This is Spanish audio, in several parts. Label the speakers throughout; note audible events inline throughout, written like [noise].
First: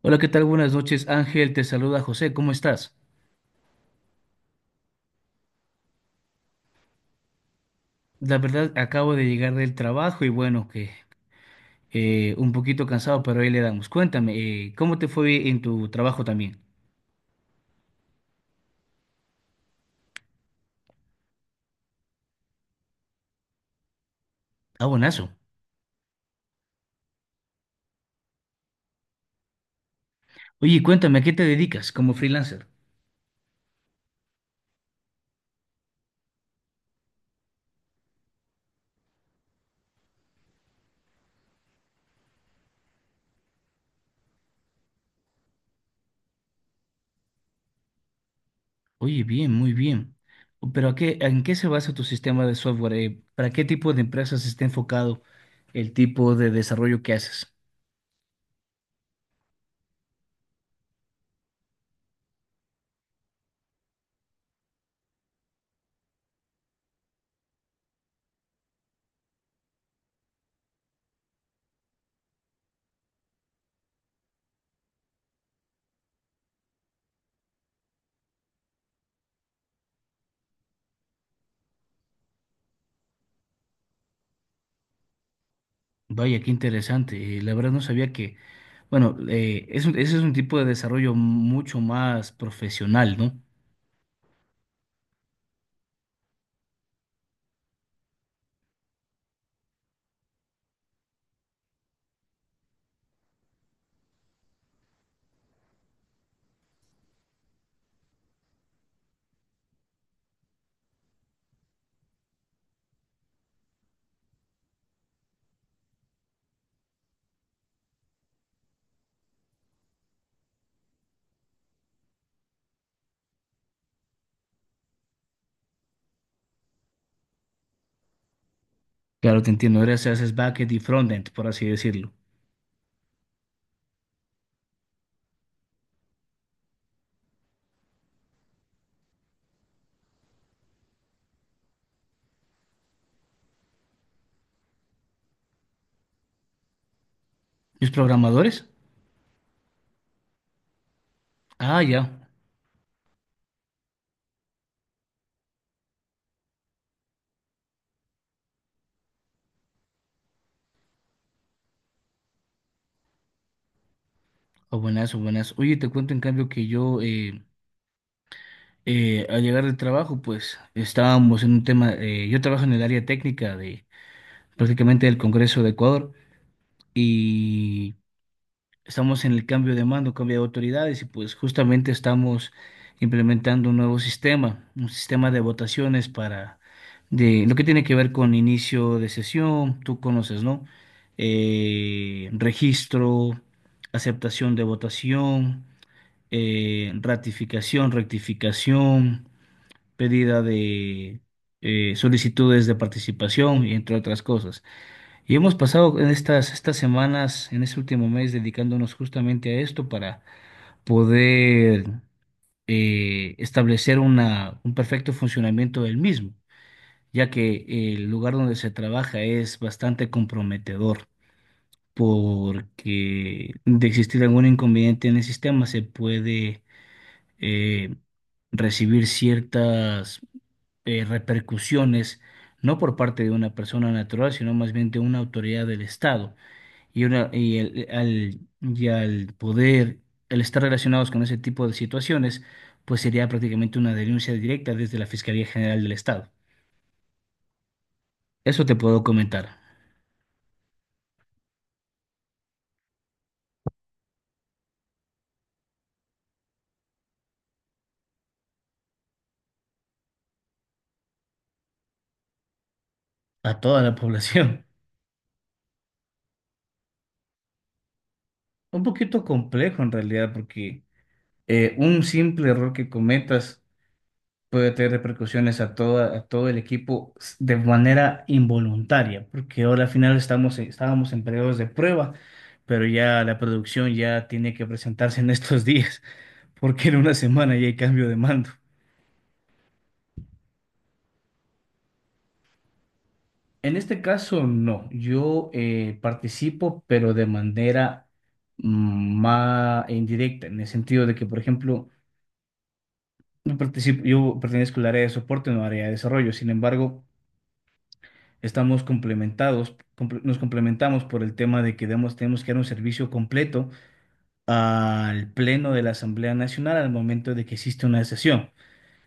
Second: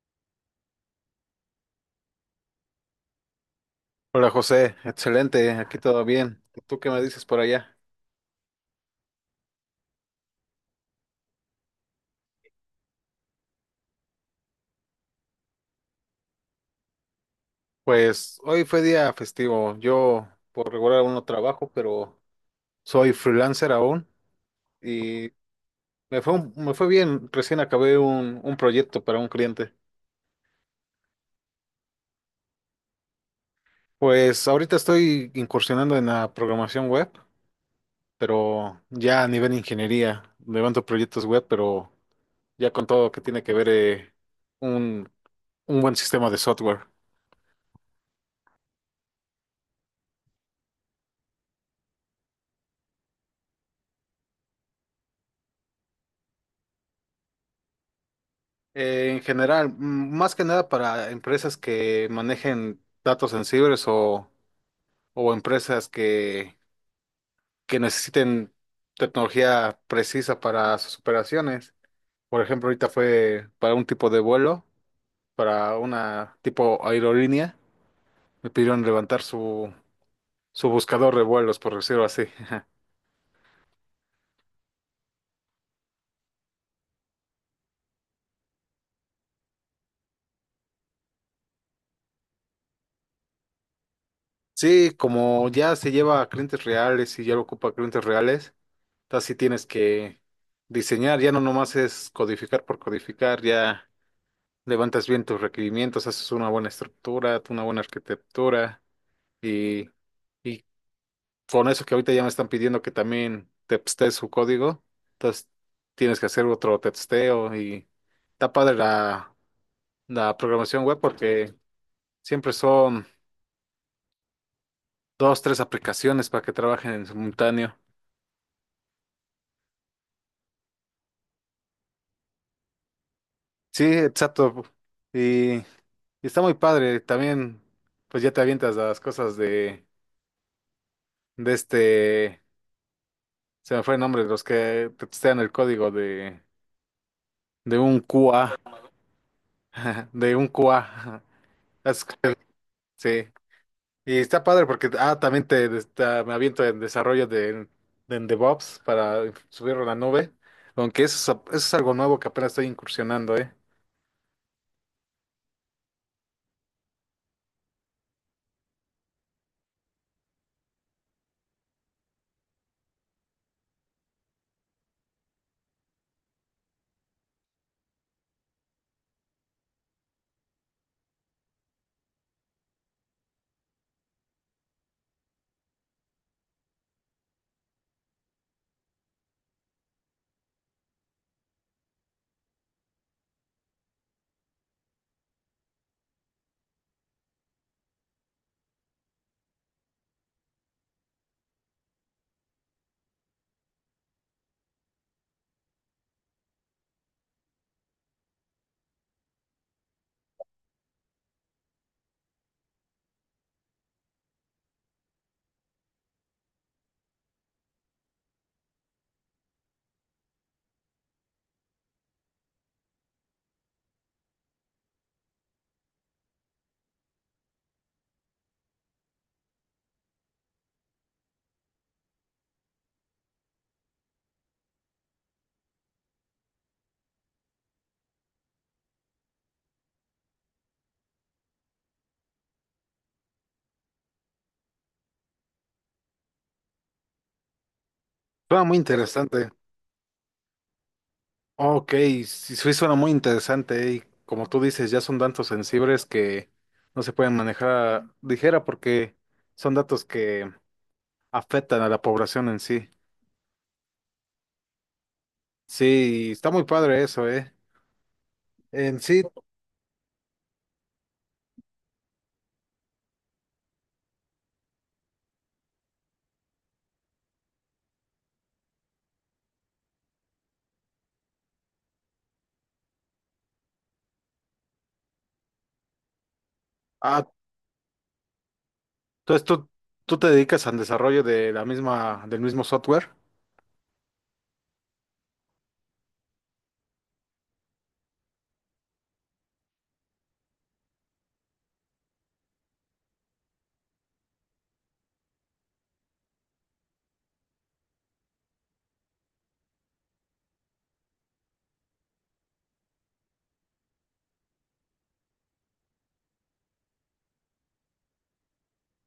Speaker 1: Hola, ¿qué tal? Buenas noches, Ángel. Te saluda José. ¿Cómo estás?
Speaker 2: Hola José, excelente, aquí todo bien. ¿Tú qué me dices por allá?
Speaker 1: La verdad, acabo de llegar del trabajo y bueno, que un poquito cansado, pero ahí le damos. Cuéntame, ¿cómo te fue en tu trabajo también?
Speaker 2: Pues hoy fue día festivo. Yo por regular aún no trabajo, pero soy freelancer aún
Speaker 1: Ah, buenazo.
Speaker 2: y me fue bien. Recién acabé un proyecto para un cliente.
Speaker 1: Oye, cuéntame, ¿a qué te dedicas como freelancer?
Speaker 2: Pues ahorita estoy incursionando en la programación web, pero ya a nivel ingeniería. Levanto proyectos web, pero ya con todo lo que tiene que ver un, un buen sistema de software.
Speaker 1: Oye, bien, muy bien. Pero ¿a qué, en qué se basa tu sistema de software? ¿Para qué tipo de empresas está enfocado el tipo de desarrollo que haces?
Speaker 2: En general, más que nada para empresas que manejen datos sensibles o empresas que necesiten tecnología precisa para sus operaciones. Por ejemplo, ahorita fue para un tipo de vuelo, para una tipo aerolínea, me pidieron levantar su buscador de vuelos, por decirlo así. [laughs]
Speaker 1: Vaya, qué interesante. La verdad no sabía que Bueno, ese es un tipo de desarrollo mucho más profesional, ¿no?
Speaker 2: Sí, como ya se lleva a clientes reales y ya lo ocupa clientes reales. Entonces sí tienes que diseñar, ya no nomás es codificar por codificar, ya levantas bien tus requerimientos, haces una buena estructura, una buena arquitectura y, y con eso que ahorita ya me están pidiendo que también testees su código, entonces tienes que hacer otro testeo y está padre la programación web porque siempre son dos, tres aplicaciones para que trabajen en simultáneo.
Speaker 1: Claro, te entiendo. Ahora se haces backend y frontend, por así decirlo.
Speaker 2: Sí, exacto. Y está muy padre. También, pues ya te avientas a las cosas de este, se me fue el nombre, los que te testean el código de
Speaker 1: ¿Los
Speaker 2: un QA,
Speaker 1: programadores?
Speaker 2: [laughs] de un QA.
Speaker 1: Ah,
Speaker 2: Es [laughs]
Speaker 1: ya.
Speaker 2: que- Sí. Y está padre porque, ah, también me aviento en desarrollo de en DevOps para subirlo a la nube. Aunque eso es algo nuevo que apenas estoy incursionando, ¿eh?
Speaker 1: O buenas, o buenas. Oye, te cuento en cambio que yo, al llegar del trabajo, pues estábamos en un tema. Yo trabajo en el área técnica de prácticamente del Congreso de Ecuador y estamos en el cambio de mando, cambio de autoridades y pues justamente estamos implementando un nuevo sistema, un sistema de votaciones para de lo que tiene que ver con inicio de sesión, tú conoces, ¿no? Registro, aceptación de votación, ratificación, rectificación, pedida de solicitudes de participación y entre otras cosas. Y hemos pasado en estas semanas, en este último mes, dedicándonos justamente a esto para poder establecer un perfecto funcionamiento del mismo, ya que el lugar donde se trabaja es bastante comprometedor, porque de existir algún inconveniente en el sistema se puede eh, recibir ciertas repercusiones, no por parte de una persona natural, sino más bien de una autoridad del Estado y, una, y, el- al, y al poder, al estar relacionados con ese tipo de situaciones, pues sería prácticamente una denuncia directa desde la Fiscalía General del Estado.
Speaker 2: Suena
Speaker 1: Eso te
Speaker 2: muy
Speaker 1: puedo
Speaker 2: interesante.
Speaker 1: comentar
Speaker 2: Oh, ok, sí suena muy interesante y como tú dices, ya son datos sensibles que no se pueden manejar a ligera porque son datos que afectan a la población en sí.
Speaker 1: a toda la población.
Speaker 2: Sí, está muy padre eso, ¿eh?
Speaker 1: [laughs] Un
Speaker 2: En sí,
Speaker 1: poquito complejo en realidad, porque un simple error que cometas puede tener repercusiones a todo el equipo de manera involuntaria, porque ahora al final estábamos en periodos de prueba, pero ya la producción ya tiene que presentarse en [laughs] estos días. Porque en una
Speaker 2: ah,
Speaker 1: semana ya hay cambio de mando.
Speaker 2: entonces tú, tú te dedicas al desarrollo de la misma, del mismo software.
Speaker 1: En este caso, no. Yo participo, pero de manera más indirecta, en el sentido de que, por ejemplo, yo participo, yo pertenezco al área de soporte, no al área de desarrollo. Sin embargo, nos complementamos por el tema de que tenemos que dar un servicio completo al Pleno de la Asamblea Nacional al momento de que existe una sesión.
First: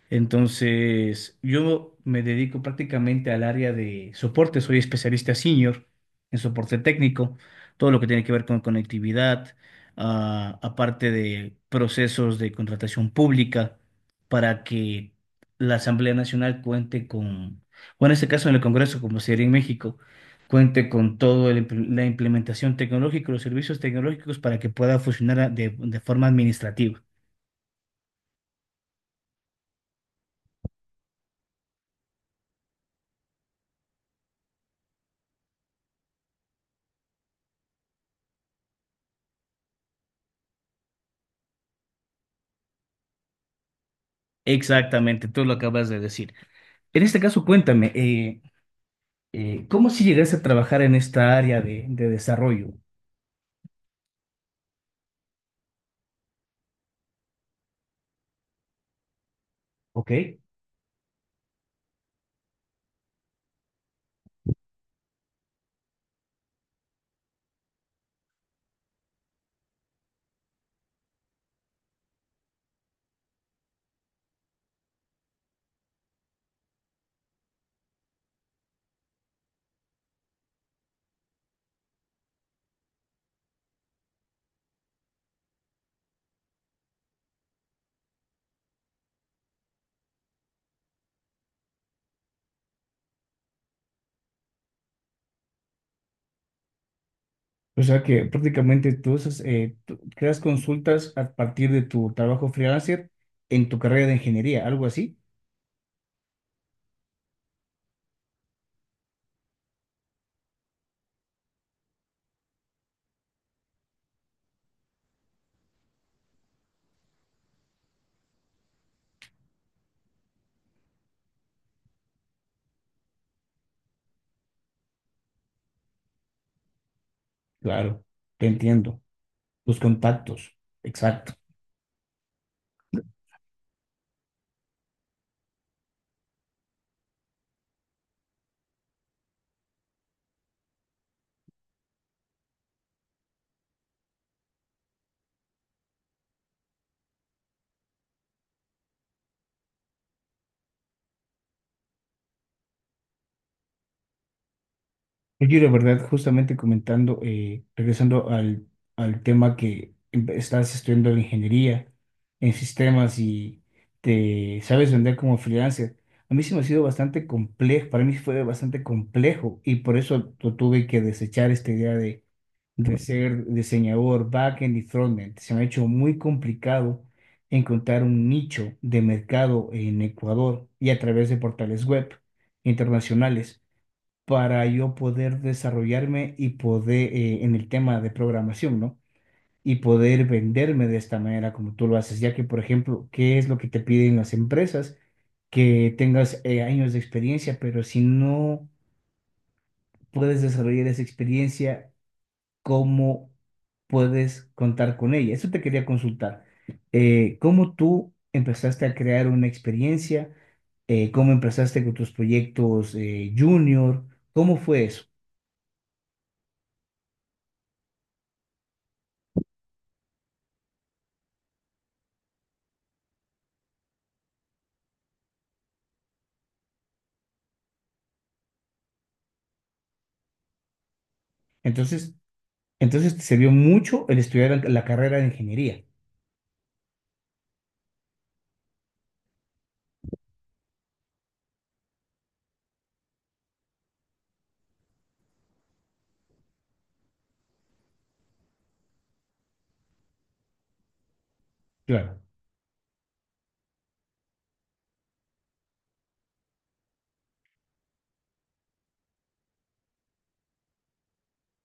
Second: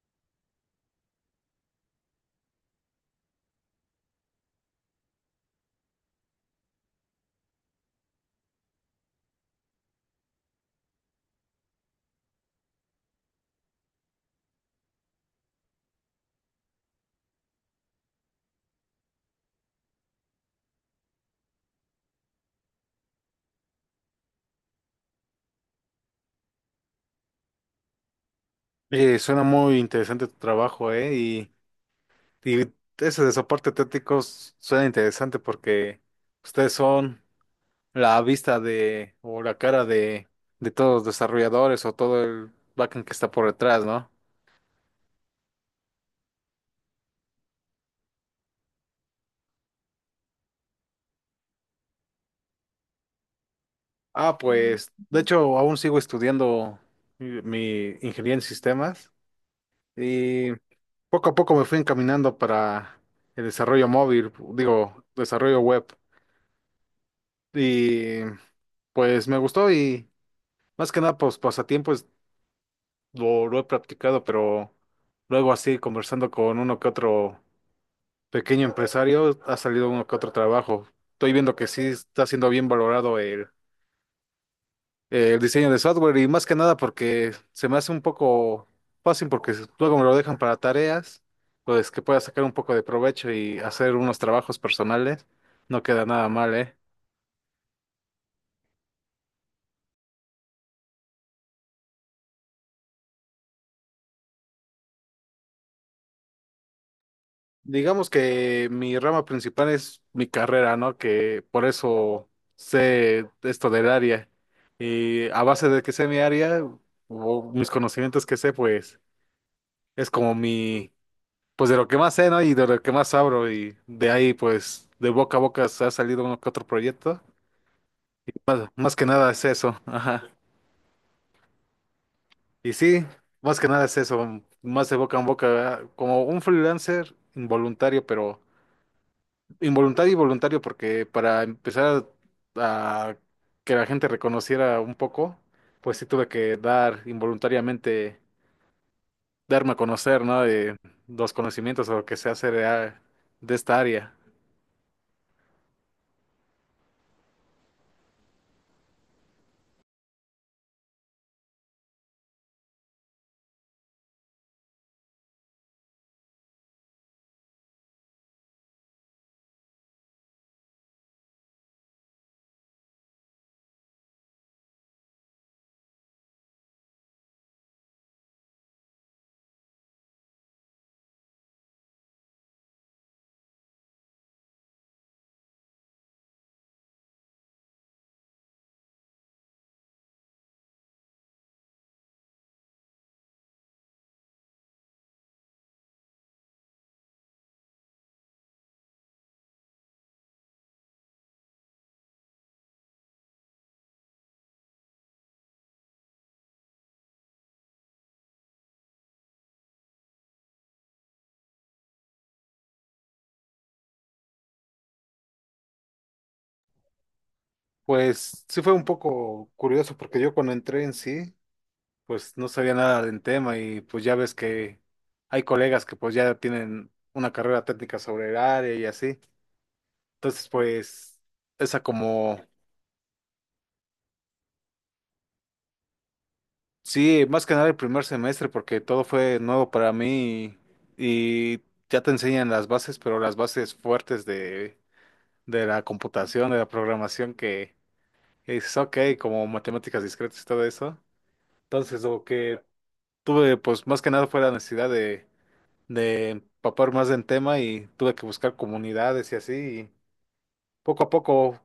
Speaker 1: Entonces, yo me dedico prácticamente al área de soporte, soy especialista senior en soporte técnico, todo lo que tiene que ver con conectividad, ah, aparte de procesos de contratación pública para que la Asamblea Nacional cuente con, o en este caso en el Congreso, como sería en México, cuente con toda la implementación tecnológica, los servicios tecnológicos para que pueda funcionar de forma administrativa.
Speaker 2: Suena muy interesante tu trabajo, ¿eh? Y ese de soporte técnico suena interesante porque ustedes son... la vista de o la cara de todos los desarrolladores o todo el backend que está por detrás, ¿no?
Speaker 1: Exactamente, tú lo acabas de decir. En este caso, cuéntame, ¿cómo si llegaste a trabajar en esta área de desarrollo?
Speaker 2: Ah, mm, pues, de hecho, aún sigo estudiando mi ingeniería en sistemas
Speaker 1: ¿Ok?
Speaker 2: y poco a poco me fui encaminando para el desarrollo web. Y pues me gustó y más que nada, pues pasatiempos lo he practicado, pero luego así conversando con uno que otro pequeño empresario, ha salido uno que otro trabajo. Estoy viendo que sí está siendo bien valorado el diseño de software y más que nada porque se me hace un poco fácil porque luego me lo dejan para tareas, pues que pueda sacar un poco de provecho y hacer unos trabajos personales. No queda nada mal, ¿eh?
Speaker 1: O sea que prácticamente tú, haces, tú creas consultas a partir de tu trabajo freelancer en tu carrera de ingeniería, algo así.
Speaker 2: Digamos que mi rama principal es mi carrera, ¿no? Que por eso sé esto del área. Y a base de que sé mi área o mis conocimientos que sé, pues es como mi, pues de lo que más sé, ¿no? Y de lo que más abro y de ahí, pues, de boca a boca se ha salido uno que otro proyecto.
Speaker 1: Claro, te
Speaker 2: Más
Speaker 1: entiendo.
Speaker 2: que nada es eso,
Speaker 1: Tus
Speaker 2: ajá.
Speaker 1: contactos. Exacto.
Speaker 2: Y sí, más que nada es eso, más de boca a boca, ¿verdad? Como un freelancer involuntario, pero involuntario y voluntario, porque para empezar a que la gente reconociera un poco, pues sí tuve que dar involuntariamente, darme a conocer, ¿no? De los conocimientos o lo que sé hacer de esta área.
Speaker 1: Oye, de verdad, justamente comentando, regresando al tema que estás estudiando en ingeniería en sistemas y te sabes vender como freelancer, a mí se me ha sido bastante complejo, para mí fue bastante complejo y por eso tuve que desechar esta idea de ser diseñador backend y frontend. Se me ha hecho muy complicado encontrar un nicho de mercado en Ecuador y a través de portales web internacionales para yo poder desarrollarme y poder en el tema de programación, ¿no? Y poder venderme de esta manera como tú lo haces, ya que, por ejemplo, ¿qué es lo que te piden las empresas? Que tengas años de experiencia, pero si no puedes desarrollar esa experiencia, ¿cómo puedes contar con ella? Eso te quería consultar. ¿Cómo tú empezaste a crear una experiencia? ¿Cómo empezaste con tus proyectos junior? ¿Cómo fue eso?
Speaker 2: Pues sí fue un poco curioso porque yo cuando entré en sí, pues no sabía nada del tema y pues ya ves que hay colegas que pues ya tienen una carrera técnica sobre el área y así. Entonces pues esa
Speaker 1: Entonces,
Speaker 2: como,
Speaker 1: Entonces te sirvió mucho el estudiar la carrera de ingeniería.
Speaker 2: sí, más que nada el primer semestre porque todo fue nuevo para mí y ya te enseñan las bases, pero las bases fuertes de la computación, de la programación que es ok, como matemáticas discretas y todo eso. Entonces,
Speaker 1: Claro.
Speaker 2: lo que tuve pues más que nada fue la necesidad de empapar más en tema y tuve que buscar comunidades y así, y poco a poco,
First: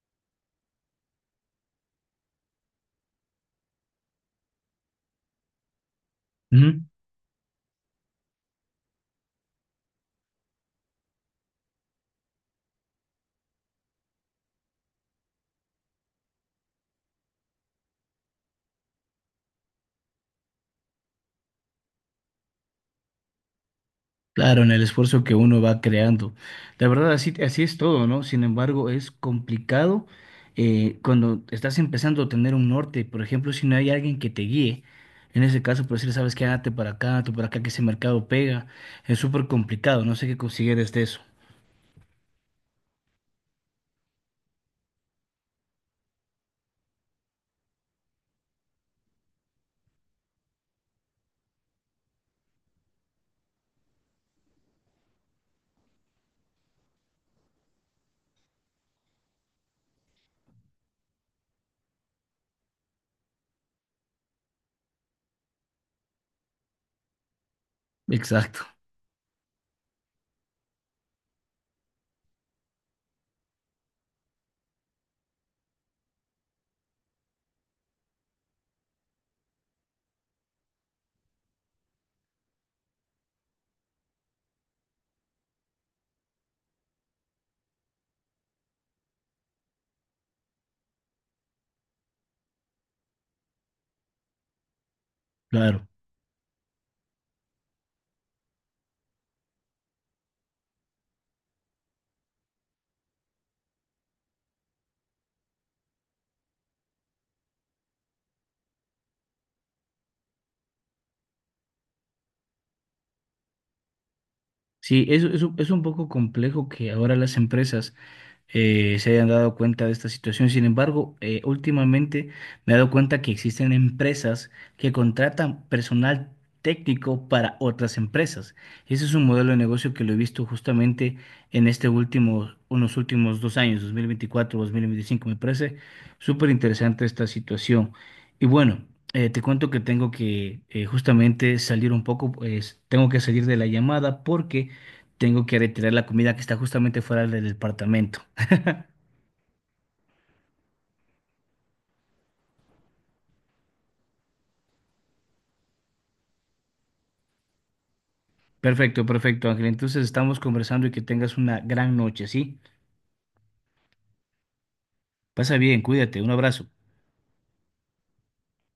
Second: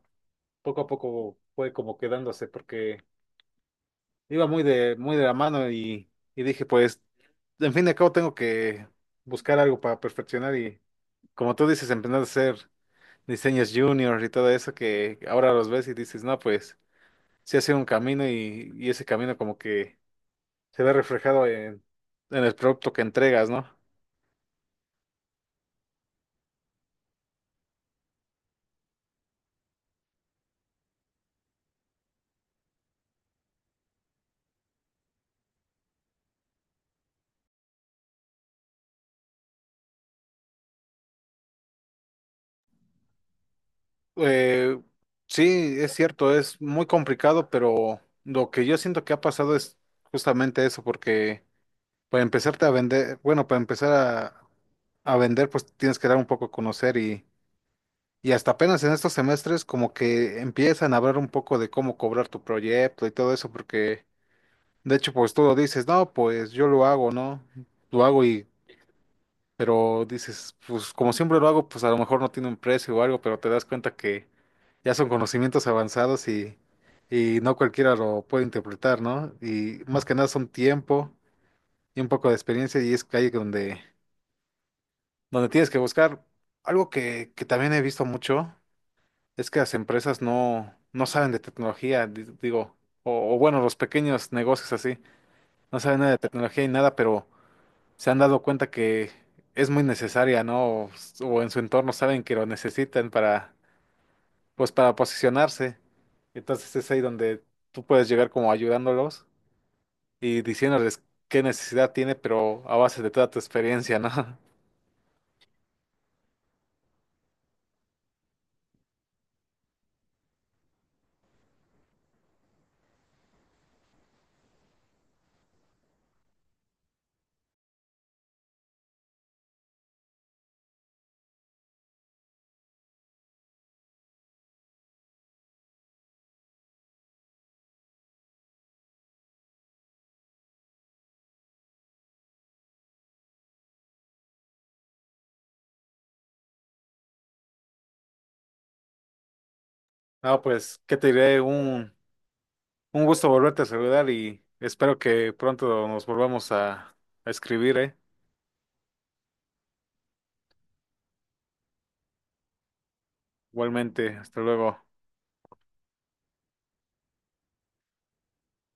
Speaker 2: poco a poco fue como quedándose porque iba muy de la mano y dije
Speaker 1: Ujú.
Speaker 2: pues, en fin de cabo tengo que buscar algo para perfeccionar y como tú dices, empezar a hacer diseños junior y todo eso que ahora los ves y dices, no, pues sí ha sido un camino y ese camino como que se ve reflejado en el producto que entregas, ¿no?
Speaker 1: Claro, en el esfuerzo que uno va creando. La verdad, así es todo, ¿no? Sin embargo, es complicado cuando estás empezando a tener un norte. Por ejemplo, si no hay alguien que te guíe, en ese caso, por decir, sabes que hazte para acá, tú para acá, que ese mercado pega, es súper complicado. No sé qué consideres de eso.
Speaker 2: Eh, sí, es cierto, es muy complicado, pero lo que yo siento que ha pasado es justamente eso, porque para empezarte a vender, bueno, para empezar a vender, pues tienes que dar un poco a conocer y hasta apenas en estos semestres como que empiezan a hablar un poco de cómo cobrar tu proyecto y todo eso, porque de hecho, pues tú lo dices, no, pues yo lo hago, ¿no? Lo hago y
Speaker 1: Exacto,
Speaker 2: pero dices, pues como siempre lo hago, pues a lo mejor no tiene un precio o algo, pero te das cuenta que ya son conocimientos avanzados y no cualquiera lo puede interpretar, ¿no? Y más que nada son tiempo y un poco de experiencia y es que ahí donde tienes que buscar. Algo que también he visto mucho es que las empresas no saben de tecnología, digo, o bueno, los pequeños negocios así, no
Speaker 1: claro.
Speaker 2: saben nada de tecnología y nada, pero se han dado cuenta que es muy necesaria, ¿no? O, s- o en su entorno saben que lo necesitan para, pues para posicionarse. Entonces es ahí donde tú puedes llegar como ayudándolos y diciéndoles qué necesidad tiene, pero a base de toda tu experiencia, ¿no? [laughs]
Speaker 1: Sí, eso es, es un poco complejo que ahora las empresas. Se hayan dado cuenta de esta situación. Sin embargo, últimamente me he dado cuenta que existen empresas que contratan personal técnico para otras empresas. Ese es un modelo de negocio que lo he visto justamente en este último, unos últimos 2 años, 2024, 2025. Me parece súper interesante esta situación. Y bueno, te cuento que tengo que justamente salir un poco, pues tengo que salir de la llamada porque tengo que retirar la comida que está justamente fuera del departamento.
Speaker 2: No, pues, ¿qué te diré? Un gusto volverte a saludar y espero que pronto nos volvamos a escribir, ¿eh?
Speaker 1: Perfecto, perfecto, Ángel. Entonces estamos conversando y que tengas una gran noche, ¿sí?
Speaker 2: Igualmente, hasta luego.
Speaker 1: Pasa bien, cuídate, un abrazo.